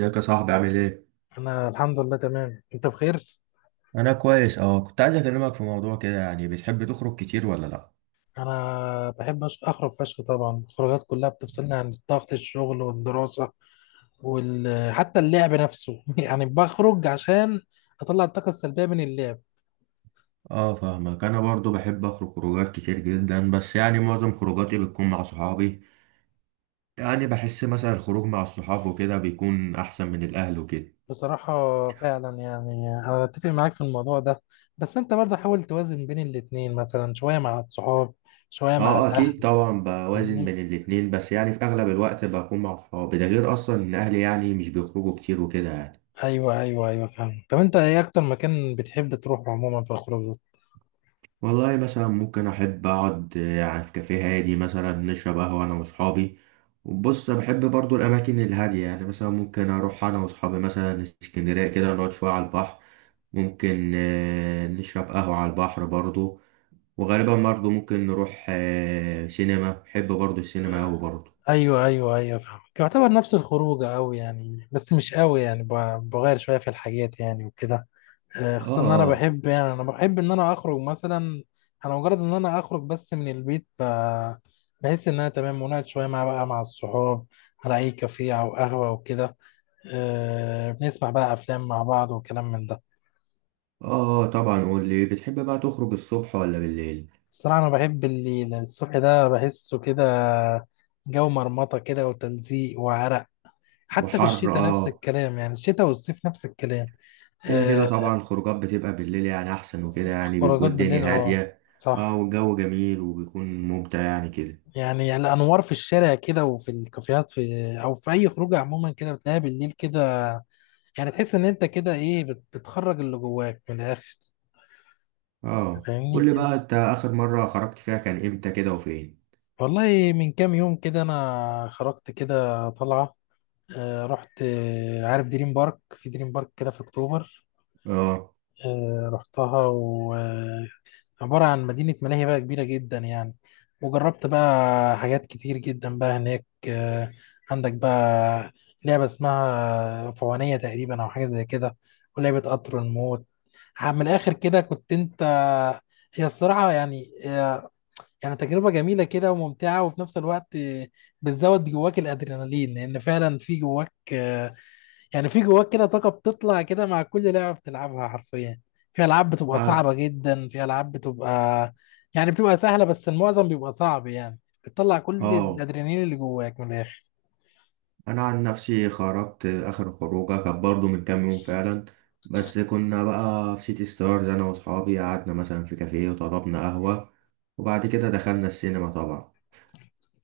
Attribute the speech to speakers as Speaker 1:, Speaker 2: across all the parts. Speaker 1: ازيك يا صاحبي، عامل ايه؟
Speaker 2: انا الحمد لله تمام، انت بخير؟
Speaker 1: انا كويس، اه، كنت عايز اكلمك في موضوع كده. يعني بتحب تخرج كتير ولا لا؟
Speaker 2: انا بحب اخرج فشخ طبعا، الخروجات كلها بتفصلني عن ضغط الشغل والدراسه حتى اللعب نفسه يعني بخرج عشان اطلع الطاقه السلبيه من اللعب.
Speaker 1: اه، فاهمك. انا برضو بحب اخرج خروجات كتير جدا، بس يعني معظم خروجاتي بتكون مع صحابي. يعني بحس مثلا الخروج مع الصحاب وكده بيكون احسن من الاهل وكده.
Speaker 2: بصراحه فعلا يعني انا اتفق معاك في الموضوع ده، بس انت برضه حاول توازن بين الاتنين، مثلا شويه مع الصحاب شويه مع
Speaker 1: اه،
Speaker 2: الاهل.
Speaker 1: اكيد طبعا بوازن بين
Speaker 2: فاهمني؟
Speaker 1: الاتنين، بس يعني في اغلب الوقت بكون مع صحابي. ده غير اصلا ان اهلي يعني مش بيخرجوا كتير وكده يعني.
Speaker 2: ايوه ايوه ايوه فاهم. طب انت ايه اكتر مكان بتحب تروح عموما في الخروج؟
Speaker 1: والله مثلا ممكن أحب أقعد في كافيه هادي، مثلا نشرب قهوة أنا وأصحابي. وبص، بحب برضو الأماكن الهادية. يعني مثلا ممكن أروح أنا وأصحابي مثلا اسكندرية كده، نقعد شوية على البحر. ممكن نشرب قهوة على البحر برضو. وغالبا برضو ممكن نروح سينما. بحب برضو السينما أوي برضو.
Speaker 2: ايوه ايوه ايوه فاهمك، يعتبر نفس الخروجه قوي يعني، بس مش قوي يعني بغير شويه في الحاجات يعني وكده. خصوصا ان انا
Speaker 1: آه،
Speaker 2: بحب، يعني انا بحب ان انا اخرج مثلا. انا مجرد ان انا اخرج بس من البيت بحس ان انا تمام، ونقعد شويه مع بقى مع الصحاب على اي كافيه او قهوه وكده. بنسمع بقى افلام مع بعض وكلام من ده.
Speaker 1: آه، آه، طبعا. قول لي، بتحب بقى تخرج الصبح ولا بالليل؟
Speaker 2: الصراحه انا بحب الليل، الصبح ده بحسه كده جو مرمطه كده وتلزيق وعرق. حتى في
Speaker 1: وحر،
Speaker 2: الشتاء نفس
Speaker 1: آه.
Speaker 2: الكلام، يعني الشتاء والصيف نفس الكلام.
Speaker 1: كده كده
Speaker 2: آه،
Speaker 1: طبعا، الخروجات بتبقى بالليل يعني احسن وكده. يعني
Speaker 2: الخروجات
Speaker 1: بيكون
Speaker 2: بالليل،
Speaker 1: الدنيا
Speaker 2: اه
Speaker 1: هادية. اه،
Speaker 2: صح.
Speaker 1: والجو جميل وبيكون ممتع يعني كده.
Speaker 2: يعني الانوار في الشارع كده وفي الكافيهات في او في اي خروجه عموما كده بتلاقيها بالليل كده، يعني تحس ان انت كده ايه بتخرج اللي جواك من الاخر.
Speaker 1: اه، قول
Speaker 2: فاهمني
Speaker 1: لي
Speaker 2: انت؟
Speaker 1: بقى، انت اخر مرة خرجت فيها كان امتى كده وفين؟
Speaker 2: والله من كام يوم كده انا خرجت كده طلعه، رحت عارف دريم بارك، في دريم بارك كده في اكتوبر.
Speaker 1: اه،
Speaker 2: رحتها. عبارة عن مدينة ملاهي بقى كبيرة جدا يعني، وجربت بقى حاجات كتير جدا بقى هناك. عندك بقى لعبة اسمها فوانية تقريبا أو حاجة زي كده، ولعبة قطر الموت. من الآخر كده كنت أنت. هي الصراحة يعني يعني تجربة جميلة كده وممتعة، وفي نفس الوقت بتزود جواك الأدرينالين، لأن فعلا في جواك يعني في جواك كده طاقة بتطلع كده مع كل لعبة بتلعبها حرفيا. في ألعاب بتبقى
Speaker 1: اه،
Speaker 2: صعبة جدا، في ألعاب بتبقى يعني بتبقى سهلة، بس المعظم بيبقى صعب يعني، بتطلع كل
Speaker 1: آه.
Speaker 2: الأدرينالين اللي جواك من الآخر.
Speaker 1: انا عن نفسي خرجت اخر خروجه كانت برضه من كام يوم فعلا. بس كنا بقى في سيتي ستارز، انا واصحابي قعدنا مثلا في كافيه وطلبنا قهوة. وبعد كده دخلنا السينما طبعا.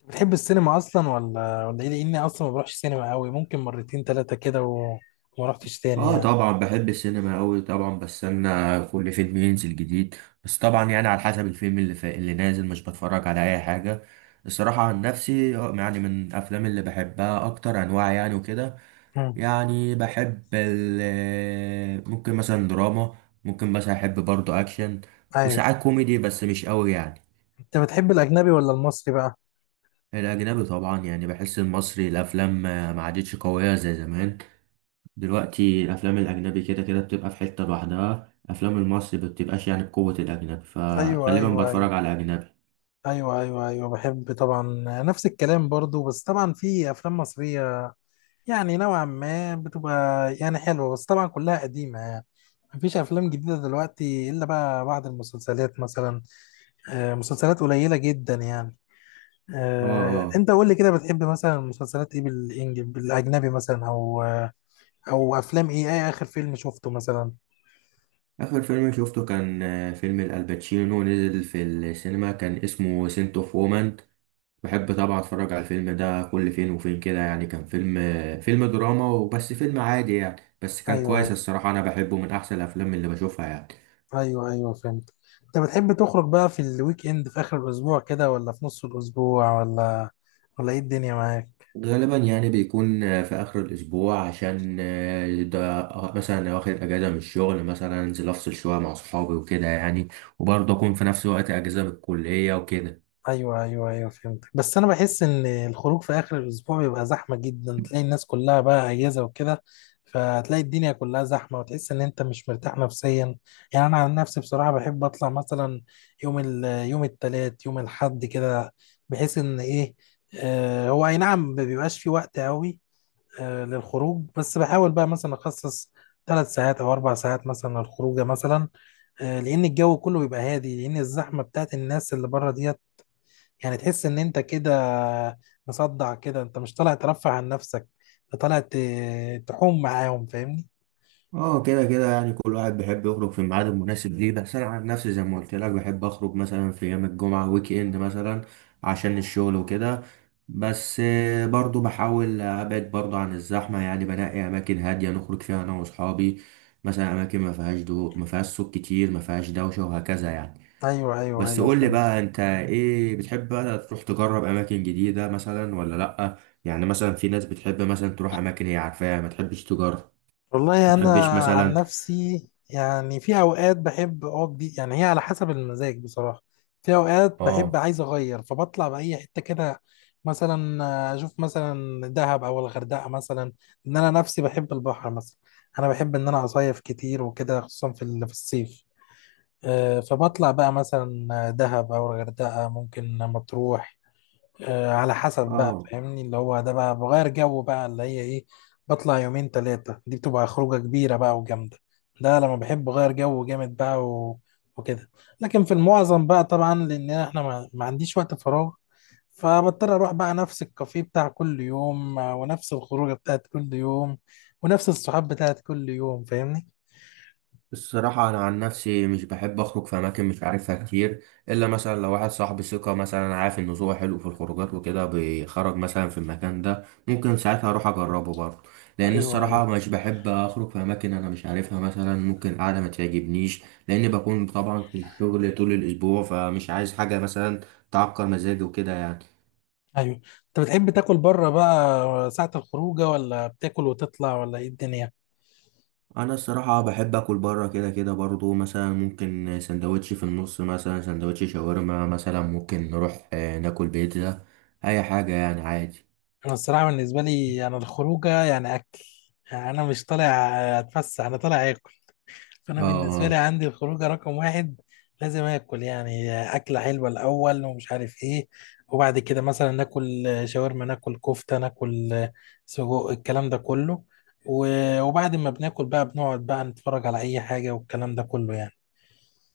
Speaker 2: بتحب السينما أصلا ولا إيه؟ لأني أصلا ما بروحش سينما قوي، ممكن مرتين تلاتة كده وما رحتش تاني
Speaker 1: اه،
Speaker 2: يعني.
Speaker 1: طبعا بحب السينما قوي، طبعا بستنى كل فيلم ينزل جديد. بس طبعا يعني على حسب الفيلم اللي نازل، مش بتفرج على اي حاجه. الصراحه عن نفسي، يعني من الافلام اللي بحبها اكتر انواع يعني وكده.
Speaker 2: مم.
Speaker 1: يعني بحب ممكن مثلا دراما. ممكن مثلا احب برضو اكشن.
Speaker 2: أيوه.
Speaker 1: وساعات كوميدي بس مش قوي يعني.
Speaker 2: أنت بتحب الأجنبي ولا المصري بقى؟
Speaker 1: الاجنبي طبعا. يعني بحس المصري الافلام ما عادتش قويه زي زمان. دلوقتي الافلام الاجنبي كده كده بتبقى في حتة لوحدها، افلام المصري ما بتبقاش يعني بقوة الاجنبي،
Speaker 2: أيوه
Speaker 1: فغالبا
Speaker 2: أيوه
Speaker 1: بتفرج
Speaker 2: أيوه،
Speaker 1: على اجنبي.
Speaker 2: أيوه أيوه أيوه بحب طبعا، نفس الكلام برضو، بس طبعا في أفلام مصرية يعني نوعا ما بتبقى يعني حلوة، بس طبعا كلها قديمة يعني، مفيش أفلام جديدة دلوقتي إلا بقى بعض المسلسلات مثلا. مسلسلات قليلة جدا يعني.
Speaker 1: اه، اه.
Speaker 2: أنت قول لي كده بتحب مثلا مسلسلات إيه بالإنج بالأجنبي مثلا أو أو أفلام إيه آخر فيلم شفته مثلا؟
Speaker 1: اخر فيلم شفته كان فيلم الالباتشينو، نزل في السينما كان اسمه سنت اوف وومن. بحب طبعا اتفرج على الفيلم ده كل فين وفين كده يعني. كان فيلم دراما، وبس فيلم عادي يعني، بس كان
Speaker 2: أيوه
Speaker 1: كويس
Speaker 2: أيوه
Speaker 1: الصراحة. انا بحبه، من احسن الافلام اللي بشوفها يعني.
Speaker 2: أيوه، أيوه، فهمت. أنت بتحب تخرج بقى في الويك إند في آخر الأسبوع كده ولا في نص الأسبوع ولا إيه الدنيا معاك؟
Speaker 1: غالبا يعني بيكون في آخر الأسبوع، عشان ده مثلا واخد أجازة من الشغل، مثلا أنزل أفصل شوية مع صحابي وكده يعني. وبرضه أكون في نفس الوقت أجازة من الكلية وكده.
Speaker 2: ايوه ايوه ايوه فهمتك، بس انا بحس ان الخروج في اخر الاسبوع بيبقى زحمه جدا، تلاقي الناس كلها بقى اجازه وكده، فتلاقي الدنيا كلها زحمه وتحس ان انت مش مرتاح نفسيا. يعني انا عن نفسي بصراحه بحب اطلع مثلا يوم التلات يوم الحد كده، بحيث ان ايه آه هو اي نعم، ما بيبقاش في وقت قوي آه للخروج، بس بحاول بقى مثلا اخصص ثلاث ساعات او اربع ساعات مثلا للخروجه مثلا، لان الجو كله بيبقى هادي، لان الزحمه بتاعت الناس اللي بره دي يعني تحس ان انت كده مصدع كده، انت مش طالع ترفع عن نفسك، انت طالع تحوم معاهم فاهمني.
Speaker 1: اه، كده كده يعني كل واحد بيحب يخرج في الميعاد المناسب ليه، بس انا عن نفسي زي ما قلت لك بحب اخرج مثلا في ايام الجمعه، ويك اند مثلا عشان الشغل وكده. بس برضو بحاول ابعد برضو عن الزحمه، يعني بنقي اماكن هاديه نخرج فيها انا واصحابي. مثلا اماكن ما فيهاش ما فيهاش صوت كتير، ما فيهاش دوشه وهكذا يعني.
Speaker 2: ايوه ايوه
Speaker 1: بس
Speaker 2: ايوه
Speaker 1: قول لي
Speaker 2: فهمت.
Speaker 1: بقى، انت ايه بتحب بقى تروح تجرب اماكن جديده مثلا ولا لا؟ يعني مثلا في ناس بتحب مثلا تروح اماكن هي عارفاها، ما تحبش تجرب،
Speaker 2: والله
Speaker 1: ما
Speaker 2: انا
Speaker 1: تحبش
Speaker 2: عن
Speaker 1: مثلا.
Speaker 2: نفسي يعني في اوقات بحب اقعد، دي يعني هي على حسب المزاج بصراحه، في اوقات بحب
Speaker 1: اه،
Speaker 2: عايز اغير فبطلع باي حته كده، مثلا اشوف مثلا دهب او الغردقه مثلا، ان انا نفسي بحب البحر مثلا. انا بحب ان انا اصيف كتير وكده خصوصا في الصيف. فبطلع بقى مثلا دهب أو الغردقة ممكن مطروح على حسب بقى
Speaker 1: اه.
Speaker 2: فاهمني، اللي هو ده بقى بغير جو بقى اللي هي إيه. بطلع يومين تلاتة، دي بتبقى خروجة كبيرة بقى وجامدة، ده لما بحب أغير جو جامد بقى وكده. لكن في المعظم بقى طبعا لأن إحنا ما عنديش وقت فراغ، فبضطر اروح بقى نفس الكافيه بتاع كل يوم، ونفس الخروجه بتاعت كل يوم ونفس الصحاب بتاعت كل يوم فاهمني.
Speaker 1: الصراحة أنا عن نفسي مش بحب أخرج في أماكن مش عارفها كتير، إلا مثلا لو واحد صاحبي ثقة مثلا، عارف إن ذوقه حلو في الخروجات وكده، بيخرج مثلا في المكان ده، ممكن ساعتها أروح أجربه برضه. لأن
Speaker 2: ايوه ايوه
Speaker 1: الصراحة مش بحب أخرج في أماكن أنا مش عارفها، مثلا ممكن قاعدة ما تعجبنيش. لأن بكون طبعا في الشغل طول الأسبوع، فمش عايز حاجة مثلا تعكر مزاجي وكده يعني.
Speaker 2: ايوه. انت بتحب تاكل بره بقى ساعة الخروجه، ولا بتاكل وتطلع، ولا ايه الدنيا؟
Speaker 1: انا الصراحه بحب اكل بره كده كده برضو، مثلا ممكن سندوتش في النص، مثلا سندوتش شاورما، مثلا ممكن نروح ناكل بيتزا. اي حاجه يعني عادي.
Speaker 2: انا الصراحه بالنسبه لي انا الخروجه يعني اكل، يعني انا مش طالع اتفسح انا طالع اكل،
Speaker 1: اه،
Speaker 2: فانا بالنسبه لي
Speaker 1: اه،
Speaker 2: عندي الخروجه رقم واحد لازم اكل يعني، اكله حلوه الاول ومش عارف ايه، وبعد كده مثلا ناكل شاورما ناكل كفته ناكل سجق الكلام ده كله، وبعد ما بناكل بقى بنقعد بقى نتفرج على اي حاجه والكلام ده كله يعني.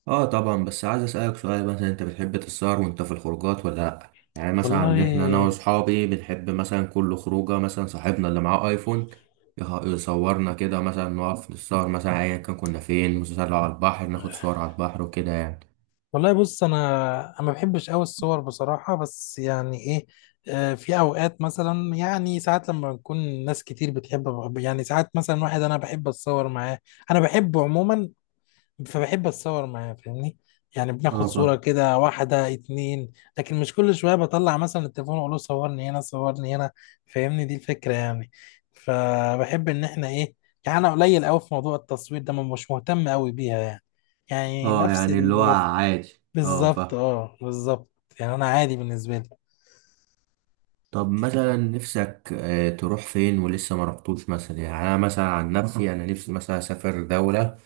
Speaker 1: اه، طبعا. بس عايز اسالك سؤال، مثلا انت بتحب تسهر وانت في الخروجات ولا لا؟ يعني مثلا
Speaker 2: والله
Speaker 1: عندنا احنا انا واصحابي بنحب مثلا كل خروجه مثلا صاحبنا اللي معاه ايفون يصورنا كده، مثلا نقف نتصور مثلا، ايا كان كنا فين، مثلا لو على البحر ناخد صور على البحر وكده يعني.
Speaker 2: والله بص انا ما بحبش قوي الصور بصراحه، بس يعني ايه في اوقات مثلا يعني ساعات لما بنكون ناس كتير بتحب يعني ساعات مثلا واحد انا بحب اتصور معاه، انا بحبه عموما، فبحب اتصور معاه فاهمني. يعني بناخد
Speaker 1: اه،
Speaker 2: صوره كده واحده اتنين، لكن مش كل شويه بطلع مثلا التليفون واقول له صورني هنا صورني هنا فاهمني، دي الفكره يعني. فبحب ان احنا ايه، يعني انا قليل قوي في موضوع التصوير ده مش مهتم قوي بيها يعني، يعني
Speaker 1: اه،
Speaker 2: نفس
Speaker 1: يعني اللي هو
Speaker 2: البروف.
Speaker 1: عادي. اه،
Speaker 2: بالظبط اه بالظبط. يعني انا عادي بالنسبه لي.
Speaker 1: طب مثلا نفسك تروح فين ولسه ما رحتوش؟ مثلا يعني انا مثلا عن نفسي انا نفسي مثلا اسافر دولة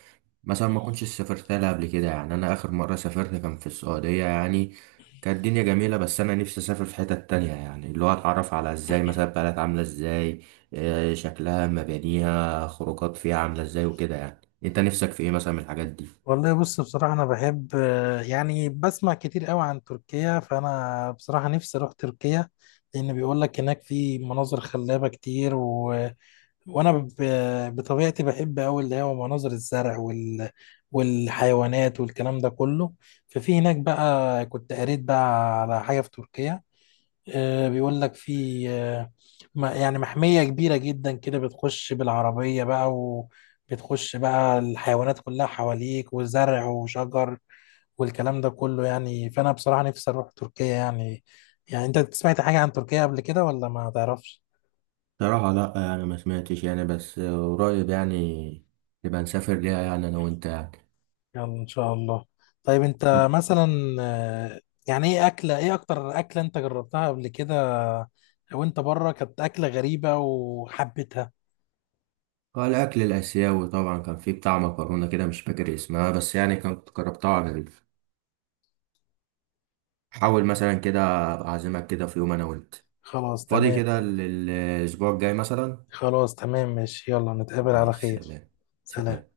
Speaker 1: مثلا ما كنتش سافرت لها قبل كده. يعني انا اخر مرة سافرت كان في السعودية، يعني كانت الدنيا جميلة، بس انا نفسي اسافر في حتة تانية. يعني اللي هو اتعرف على ازاي مثلا بلد عاملة ازاي، شكلها، مبانيها، خروجات فيها عاملة ازاي وكده يعني. انت نفسك في ايه مثلا من الحاجات دي؟
Speaker 2: والله بص بصراحه انا بحب، يعني بسمع كتير قوي عن تركيا، فانا بصراحه نفسي اروح تركيا، لان بيقول لك هناك في مناظر خلابه كتير وانا ب... بطبيعتي بحب قوي اللي هو مناظر الزرع والحيوانات والكلام ده كله. ففي هناك بقى كنت قريت بقى على حاجه في تركيا، بيقول لك في يعني محمية كبيرة جدا كده بتخش بالعربية بقى وبتخش بقى الحيوانات كلها حواليك وزرع وشجر والكلام ده كله يعني. فأنا بصراحة نفسي أروح تركيا يعني. يعني أنت سمعت حاجة عن تركيا قبل كده ولا ما تعرفش؟
Speaker 1: صراحة لا، يعني ما سمعتش يعني، بس قريب يعني نبقى نسافر ليها، يعني انا وانت يعني.
Speaker 2: يلا إن شاء الله. طيب أنت مثلا آه، يعني إيه أكتر أكلة أنت جربتها قبل كده وأنت بره كانت أكلة غريبة وحبيتها؟
Speaker 1: اه، الأكل الآسيوي طبعا، كان فيه بتاع مكرونة كده مش فاكر اسمها، بس يعني كنت جربتها. على، حاول مثلا كده أبقى أعزمك كده في يوم أنا وأنت
Speaker 2: خلاص
Speaker 1: فاضي
Speaker 2: تمام.
Speaker 1: كده الأسبوع الجاي مثلا.
Speaker 2: خلاص تمام ماشي، يلا نتقابل على
Speaker 1: ماشي،
Speaker 2: خير.
Speaker 1: سلام.
Speaker 2: سلام.
Speaker 1: سلام.